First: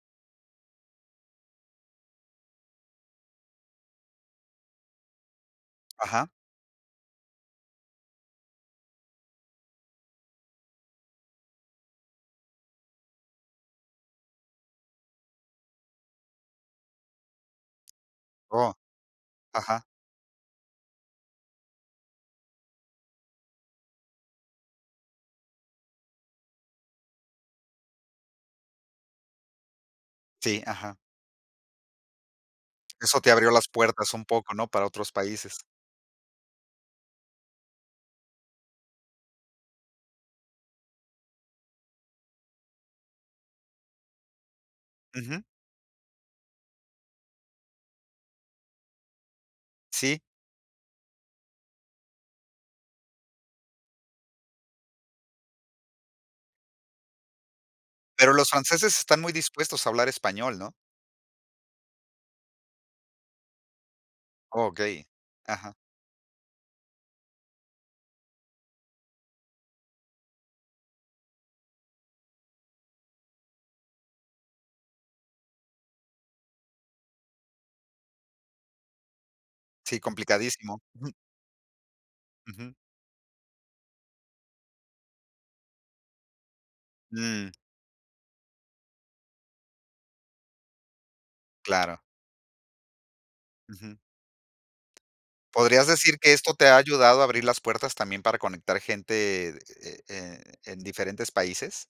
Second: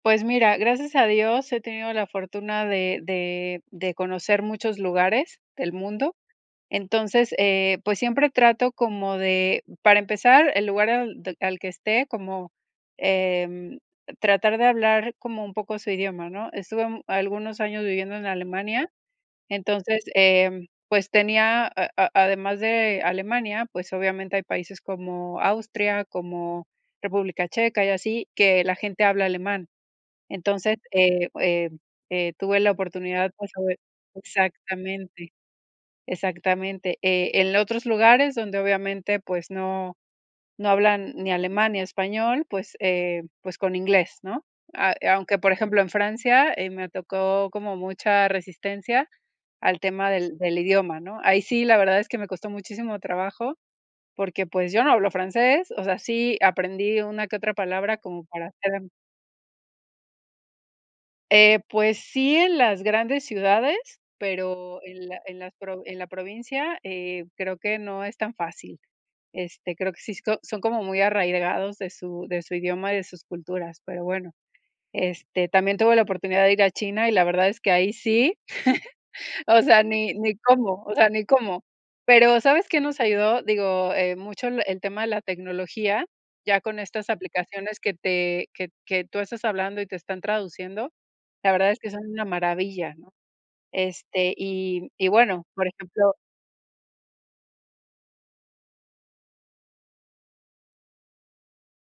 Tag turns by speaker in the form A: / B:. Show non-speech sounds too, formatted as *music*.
A: Pues mira, gracias a Dios he tenido la fortuna de de de conocer muchos lugares del mundo.
B: Ajá.
A: Entonces, eh, pues, siempre trato como de para empezar, el lugar al de al que esté como, em, tratar de hablar como un poco su idioma, ¿no? Estuve, um, algunos años viviendo en
B: Oh.
A: Alemania,
B: Ajá.
A: entonces, em, pues tenía, a a además de Alemania, pues, obviamente hay países como Austria, como República Checa y así, que la gente habla alemán.
B: Sí.
A: Entonces,
B: Ajá.
A: eh, em, eh, tuve la
B: Eso
A: oportunidad,
B: te abrió
A: pues,
B: las
A: sobre
B: puertas un poco. ¿No? Para otros
A: exactamente,
B: países.
A: exactamente. Eh, en lo otros lugares donde, obviamente, pues, no no hablan ni alemán, ni español, pues, eh, pues, con inglés, ¿no? A e aunque,
B: Ujú.
A: por ejemplo, en Francia, eh, me tocó como mucha resistencia al tema
B: Sí.
A: del del idioma, ¿no? Ahí sí, la verdad es que me costó muchísimo trabajo porque, pues, yo no hablo francés, o sea, sí aprendí una que otra palabra como
B: Pero
A: para
B: los
A: hacerm
B: franceses están muy dispuestos a hablar español, ¿no?
A: Eh, pues, sí en las grandes ciudades, pero
B: Okey,
A: en la en las
B: ajá.
A: en la provincia, eh, creo que no es tan fácil. Este, creo que si so son como muy arraigados de su de su idioma y de sus culturas, pero bueno. Este, también tuve la oportunidad de ir a China, y la verdad es que ahí sí, *chuckles* o sea,
B: Sí,
A: ni ni
B: complicadísimo.
A: cómo, o sea,
B: Ujú.
A: ni cómo. Pero, ¿sabes
B: Ujú.
A: qué nos ayudó? Digo, eh, mucho el el tema de la tecnología, ya con estas
B: Mm.
A: aplicaciones que te que que tú estás hablando y te están traduciendo, la verdad es que
B: Claro.
A: son una maravilla, ¿no?
B: Ujú.
A: Este y m y bueno, por
B: ¿Podrías
A: ejemplo
B: decir que esto te ha ayudado a abrir las puertas también para conectar gente de e e en diferentes países?